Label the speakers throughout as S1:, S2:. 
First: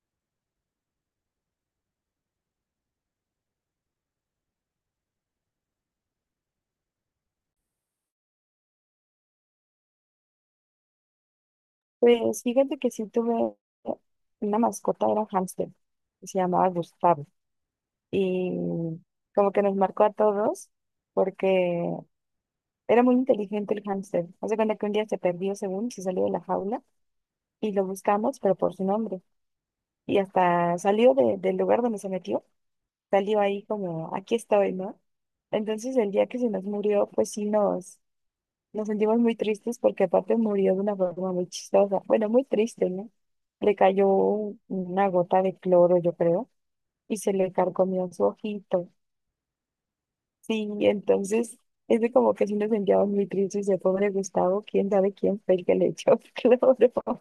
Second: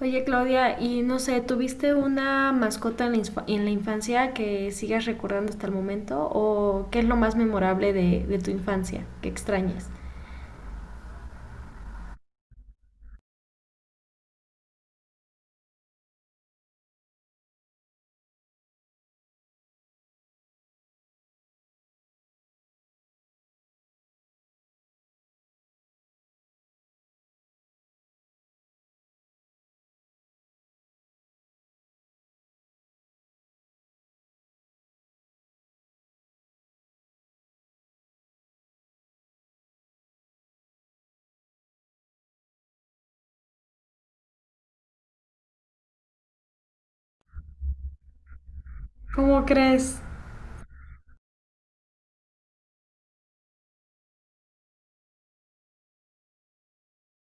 S1: Oye Claudia, y no sé, ¿tuviste una mascota en en la infancia que sigas recordando hasta el momento? ¿O qué es lo más memorable de tu infancia que extrañas?
S2: Pues fíjate que sí tuve una mascota, era hámster, que se llamaba Gustavo. Y como que nos marcó a todos porque era muy inteligente el hámster. Hace cuenta que un día se perdió según se salió de la jaula y lo buscamos, pero por su nombre. Y hasta salió del lugar donde se metió, salió ahí como, aquí estoy, ¿no? Entonces el día que se nos murió, pues sí nos sentimos muy tristes porque aparte murió de una forma muy chistosa. Bueno, muy triste, ¿no? Le cayó una gota de cloro, yo creo, y se le carcomió su ojito.
S1: ¿Cómo crees?
S2: Sí, entonces es de como que sí nos sentíamos muy tristes de pobre Gustavo, quién sabe quién fue el que le echó cloro.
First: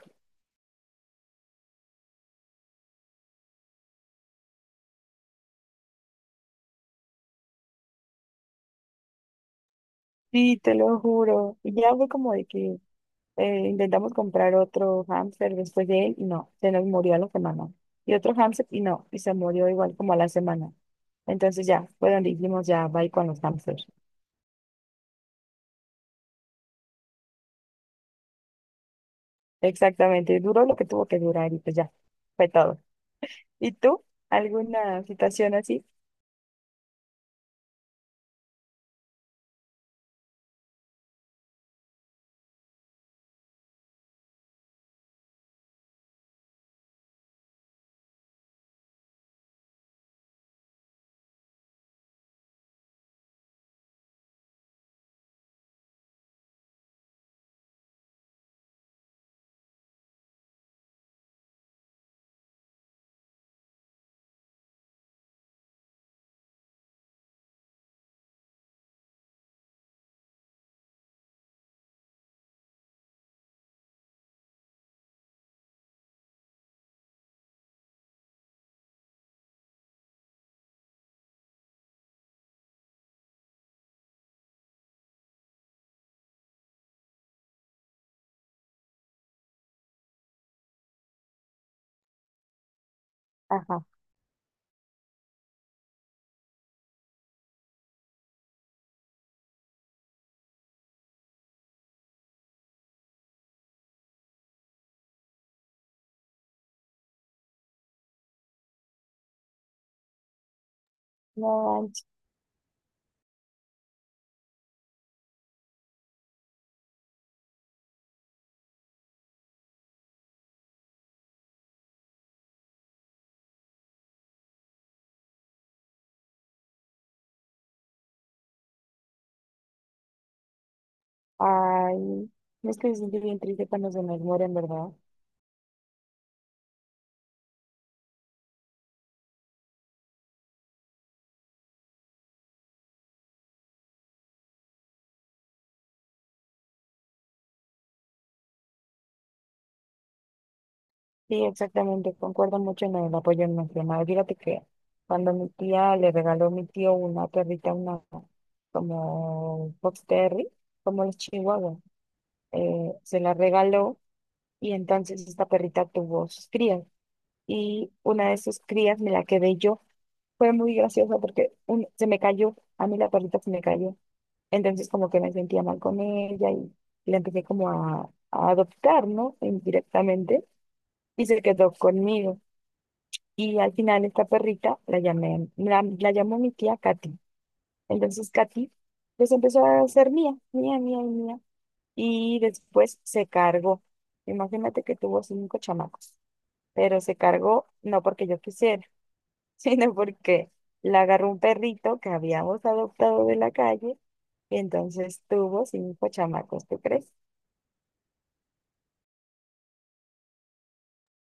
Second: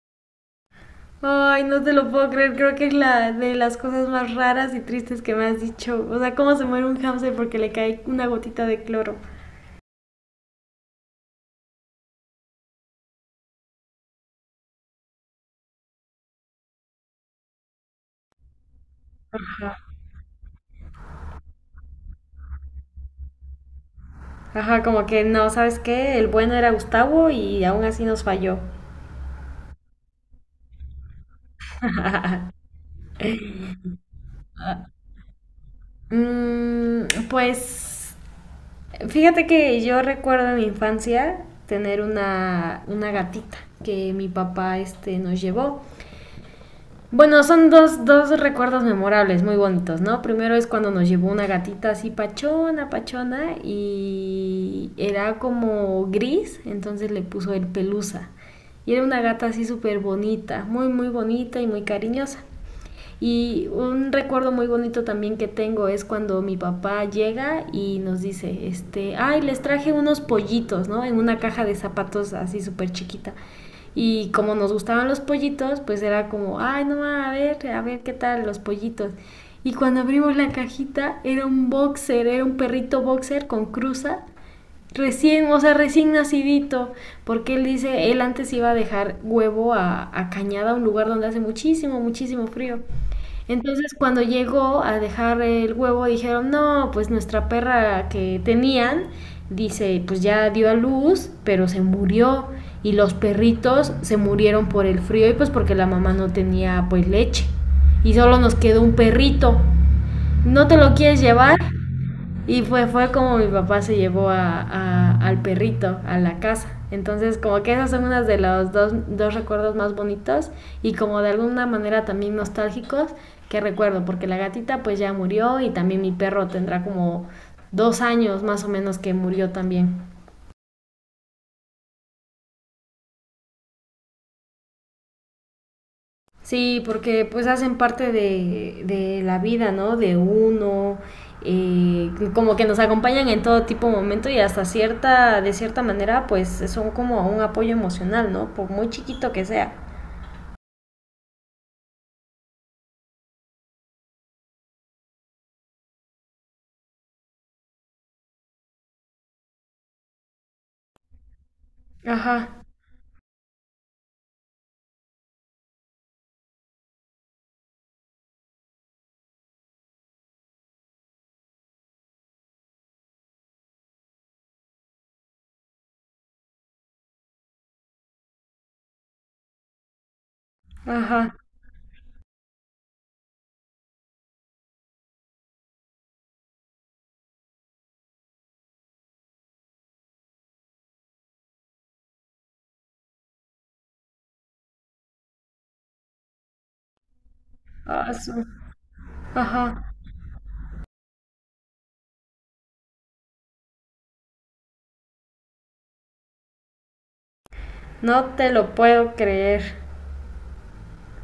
S1: Ay, no te lo puedo creer. Creo que es la de las cosas más raras y tristes que me has dicho. O sea, cómo se muere un hámster porque le cae una gotita de cloro.
S2: Sí, te lo juro. Y ya fue como de que intentamos comprar otro hámster después de él y no, se nos murió a la semana. Y otro hámster y no, y se murió igual como a la semana. Entonces ya, fue donde dijimos ya, bye con los hámsters.
S1: Ajá, como que no, ¿sabes qué? El bueno era Gustavo y aún así nos falló.
S2: Exactamente, duró lo que tuvo que durar y pues ya, fue todo. ¿Y tú? ¿Alguna situación así?
S1: Mm, pues fíjate que yo recuerdo en mi infancia tener una gatita que mi papá nos llevó. Bueno, son dos recuerdos memorables, muy bonitos, ¿no? Primero es cuando nos llevó una gatita así pachona, pachona, y era como gris, entonces le puso el pelusa. Y era una gata así súper bonita, muy, muy bonita y muy cariñosa. Y un recuerdo muy bonito también que tengo es cuando mi papá llega y nos dice, ay, les traje unos pollitos, ¿no? En una caja de zapatos así súper chiquita. Y como nos gustaban los pollitos, pues era como, ay, no, a ver qué tal los pollitos. Y cuando abrimos la cajita, era un boxer, era un perrito boxer con cruza, recién, o sea, recién nacidito, porque él dice, él antes iba a dejar huevo a Cañada, un lugar donde hace muchísimo, muchísimo frío.
S2: Ajá.
S1: Entonces, cuando llegó a dejar el huevo, dijeron, no, pues nuestra perra que tenían, dice, pues ya dio a luz, pero se murió. Y los perritos se murieron por el frío y pues porque la mamá no tenía pues leche. Y solo nos quedó un perrito. ¿No te lo quieres
S2: No
S1: llevar?
S2: manches.
S1: Y fue como mi papá se llevó a, al perrito a la casa. Entonces, como que esas son unas de los dos recuerdos más bonitos y como de alguna manera también nostálgicos que recuerdo, porque la gatita pues ya murió y también mi perro tendrá como dos años más o menos que murió también.
S2: Ay, no es que me siento bien triste cuando se nos mueren, ¿verdad?
S1: Sí, porque pues hacen parte de la vida, ¿no? De uno, como que nos acompañan en todo tipo de momento y hasta cierta, de cierta manera, pues son como un apoyo emocional, ¿no? Por muy chiquito que sea.
S2: Sí, exactamente, concuerdo mucho en el apoyo emocional. Fíjate que cuando mi tía le regaló a mi tío una perrita, una como Fox Terry, como los chihuahuas,
S1: Ajá,
S2: se la regaló y entonces esta perrita tuvo sus crías y una de sus crías me la quedé yo. Fue muy gracioso porque se me cayó, a mí la perrita se me cayó. Entonces como que me sentía mal con ella y la empecé como a adoptar, ¿no? Indirectamente y
S1: ajá,
S2: se quedó conmigo. Y al final esta perrita la llamó mi tía Katy. Entonces Katy pues empezó a ser mía, mía, mía y mía. Y después se cargó. Imagínate que tuvo cinco chamacos, pero se cargó no
S1: ah,
S2: porque yo
S1: su-
S2: quisiera, sino
S1: ajá,
S2: porque la agarró un perrito que habíamos adoptado de la calle y entonces tuvo cinco chamacos, ¿tú crees?
S1: no te lo puedo creer.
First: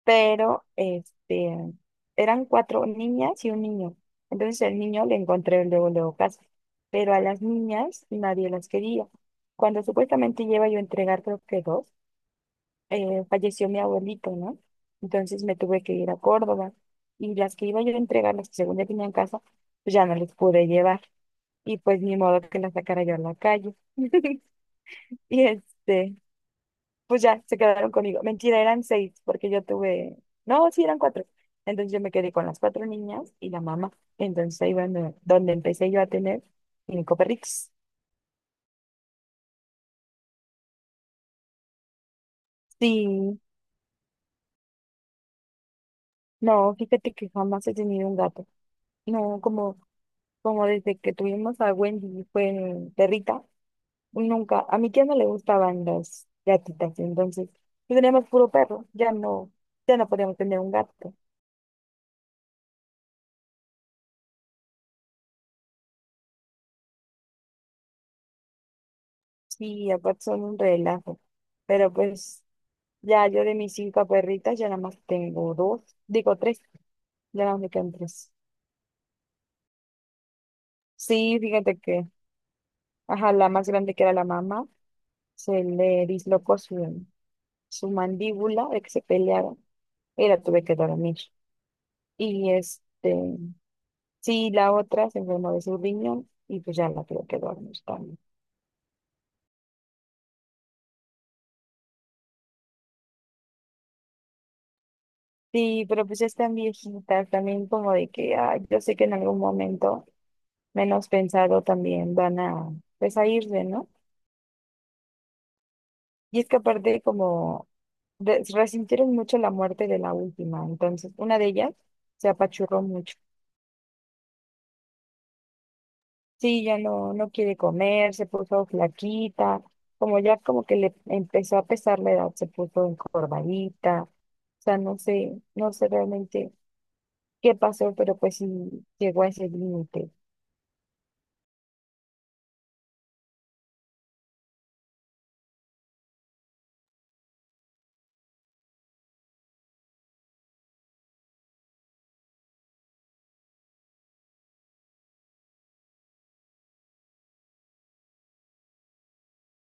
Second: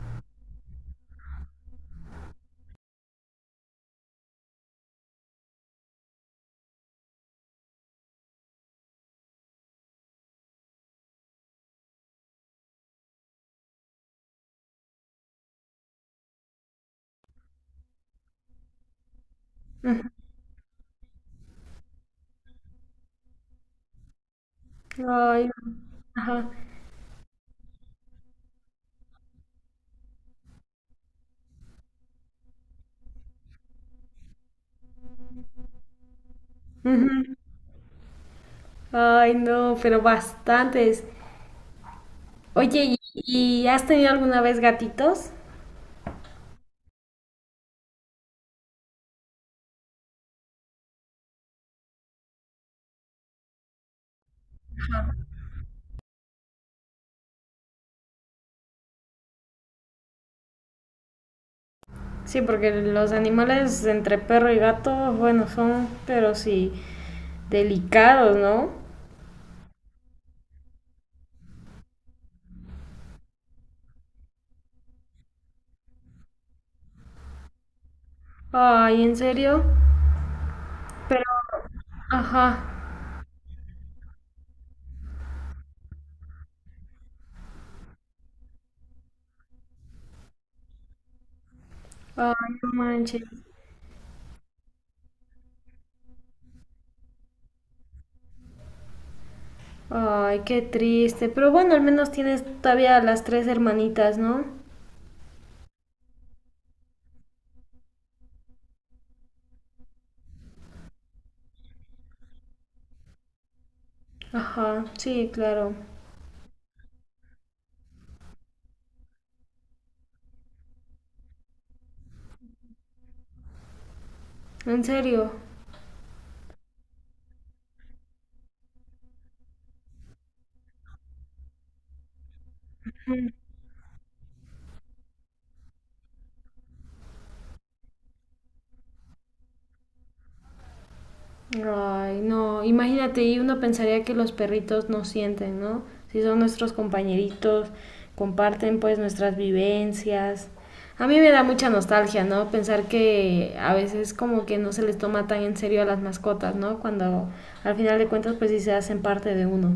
S2: Pero este, eran cuatro niñas y un niño. Entonces el niño le encontré luego, luego casa, pero a las niñas nadie las quería. Cuando supuestamente lleva yo a entregar, creo que dos, falleció mi abuelito, ¿no? Entonces me tuve que ir a Córdoba y las que iba yo a entregar, las que según ya tenía en casa, pues ya no les pude llevar. Y pues ni modo que las sacara yo a la calle. Y
S1: Ay,
S2: este,
S1: ajá,
S2: pues ya se quedaron conmigo. Mentira, eran seis, porque yo tuve, no, sí, eran cuatro. Entonces yo me quedé con las cuatro niñas y la mamá. Entonces ahí bueno, donde empecé yo a tener cinco
S1: ujú.
S2: perritos.
S1: Ay, no, pero bastantes. Oye,
S2: Sí,
S1: ¿y has tenido alguna vez gatitos?
S2: no, fíjate que jamás he tenido un gato. No, como desde que tuvimos a Wendy fue perrita, nunca, a mi tía no le gustaban las gatitas, entonces pues, teníamos puro perro, ya no podíamos tener un gato.
S1: Sí, porque los animales entre perro y gato, bueno, son, pero sí, delicados, ¿no?
S2: Sí, aparte son un relajo. Pero pues ya yo de mis cinco perritas ya nada más tengo dos, digo tres, ya nada más me quedan tres.
S1: Ay, ¿en serio? Pero,
S2: Sí, fíjate que,
S1: ajá,
S2: ajá, la más grande que era la mamá, se le dislocó su, su mandíbula de que se pelearon y la tuve que dormir.
S1: ay,
S2: Y
S1: no manches.
S2: este, sí, la otra se enfermó de su riñón y pues ya la tuve que dormir también.
S1: Ay, qué triste. Pero bueno, al menos tienes todavía a las tres hermanitas, ¿no?
S2: Sí, pero pues ya están viejitas también como de que, ay, yo sé que en algún momento, menos pensado, también van a, pues a irse, ¿no?
S1: Ajá, sí, claro.
S2: Y es que aparte como resintieron mucho la muerte de la última, entonces una de ellas se apachurró mucho.
S1: En serio.
S2: Sí, ya no, no quiere comer, se puso flaquita, como ya como que le empezó a pesar la edad, se puso encorvadita, o sea, no sé, no sé realmente qué pasó, pero pues sí llegó a ese límite.
S1: Ay, no, imagínate, y uno pensaría que los perritos no sienten, ¿no? Si son nuestros compañeritos, comparten pues nuestras vivencias. A mí me da mucha nostalgia, ¿no? Pensar que a veces como que no se les toma tan en serio a las mascotas, ¿no? Cuando al final de cuentas pues sí se hacen parte de uno.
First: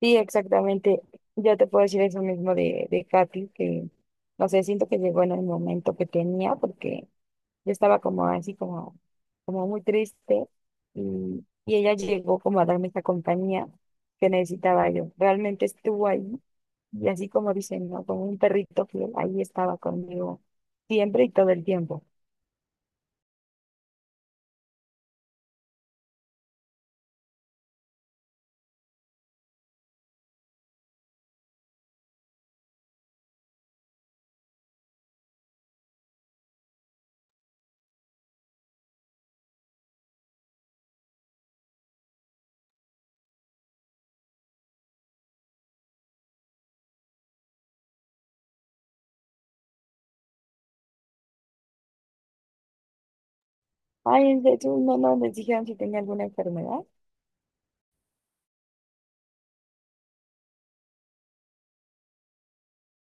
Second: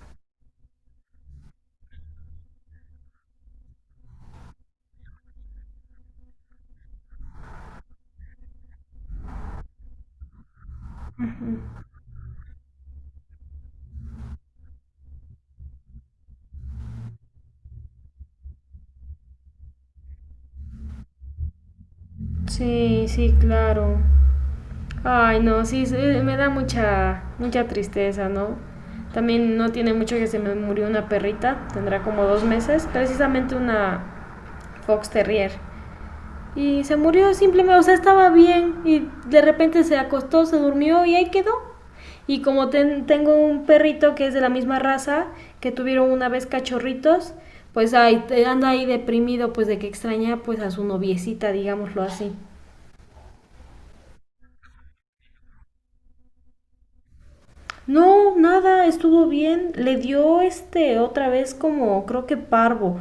S2: Sí, exactamente, ya te puedo decir eso mismo de Katy, que no sé, siento que llegó en el momento que tenía, porque yo estaba como así, como muy triste y ella llegó como a darme esta compañía que necesitaba yo. Realmente estuvo ahí y así como dicen, ¿no? Como un perrito fiel, ahí estaba conmigo siempre y todo el tiempo.
S1: Sí, sí, claro. Ay, no, sí, sí, me da mucha, mucha tristeza, ¿no? También no tiene mucho que se me murió una perrita, tendrá como dos meses, precisamente una, Fox Terrier. Y se murió simplemente, o sea, estaba bien y de repente se acostó, se durmió y ahí quedó. Y como tengo un perrito que es de la misma raza, que tuvieron una vez cachorritos, pues ahí anda ahí deprimido pues de que extraña pues a su noviecita, digámoslo así.
S2: Ay, de hecho, no, no, les dijeron si tenía alguna enfermedad.
S1: No, nada, estuvo bien. Le dio otra vez como creo que parvo,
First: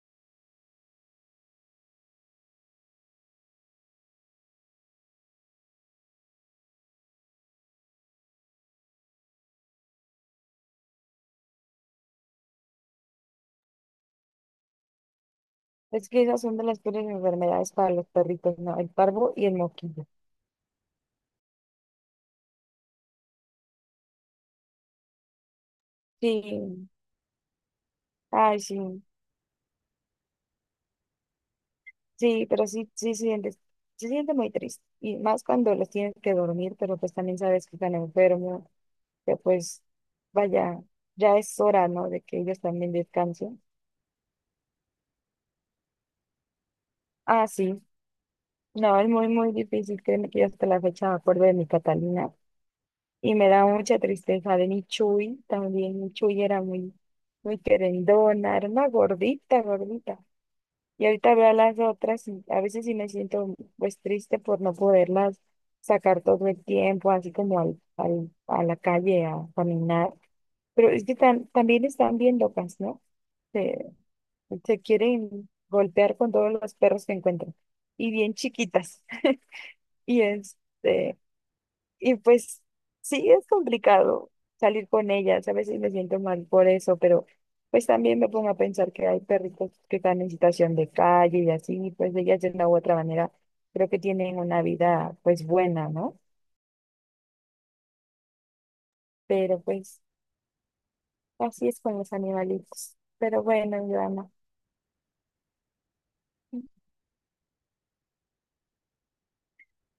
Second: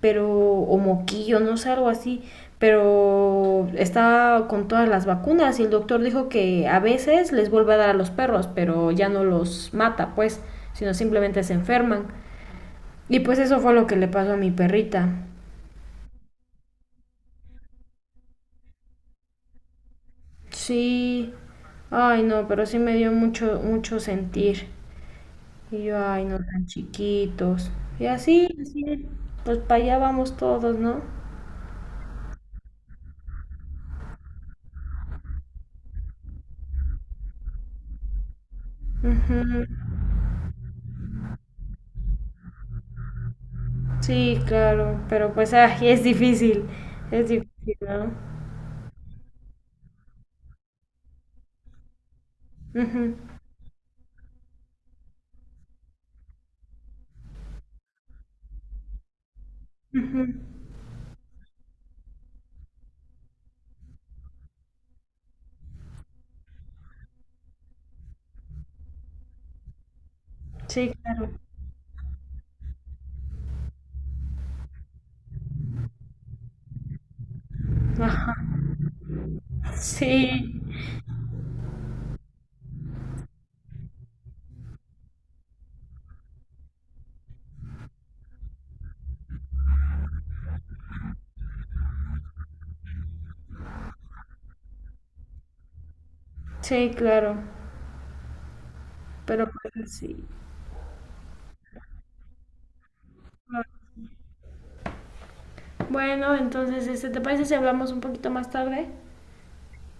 S1: pero o moquillo, no sé, algo así, pero está con todas las vacunas y el doctor dijo que a veces les vuelve a dar a los perros, pero ya no los mata, pues, sino simplemente se enferman. Y pues eso fue lo que le pasó a mi perrita.
S2: Es que esas son de las peores enfermedades para los perritos, ¿no? El parvo y el moquillo.
S1: Sí. Ay, no, pero sí me dio mucho mucho sentir. Y yo, ay, no
S2: Sí,
S1: tan chiquitos. Y así,
S2: ay, sí.
S1: así, pues para allá vamos todos, ¿no?
S2: Sí, pero sí, sí se siente muy triste. Y más cuando los tienes que dormir, pero pues también sabes que están enfermos, que pues vaya, ya es hora, ¿no? De que ellos también descansen.
S1: Sí, claro, pero pues ay, es
S2: Ah,
S1: difícil,
S2: sí.
S1: ¿no?
S2: No, es muy, muy difícil. Créeme que yo hasta la fecha me acuerdo de mi Catalina.
S1: Ujú,
S2: Y me da mucha tristeza de mi Chuy también. Mi Chuy era muy, muy querendona, era una gordita, gordita.
S1: ujú,
S2: Y ahorita veo a las otras y a veces sí me siento pues triste por no poderlas sacar todo el tiempo, así como al, a la calle a caminar. Pero
S1: sí,
S2: es que
S1: claro.
S2: también están bien locas, ¿no? Se, se quieren golpear con todos los perros que encuentran. Y bien
S1: Ajá,
S2: chiquitas. Y
S1: sí,
S2: este, y pues sí, es complicado salir con ellas. A veces me siento mal por eso, pero pues también me pongo a pensar que hay perritos que están en situación de calle y así, y pues ellas de una u otra manera creo que tienen una vida pues buena, ¿no?
S1: sí, claro, pero
S2: Pero
S1: pues
S2: pues
S1: sí.
S2: así es con los animalitos. Pero bueno, mi alma.
S1: Bueno, entonces, ¿te parece si hablamos un poquito más tarde?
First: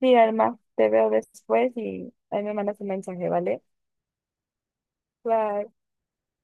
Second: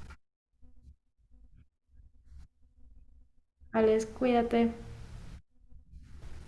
S2: Sí, alma, te veo después y ahí me mandas un mensaje, ¿vale?
S1: Alex, cuídate.
S2: Bye.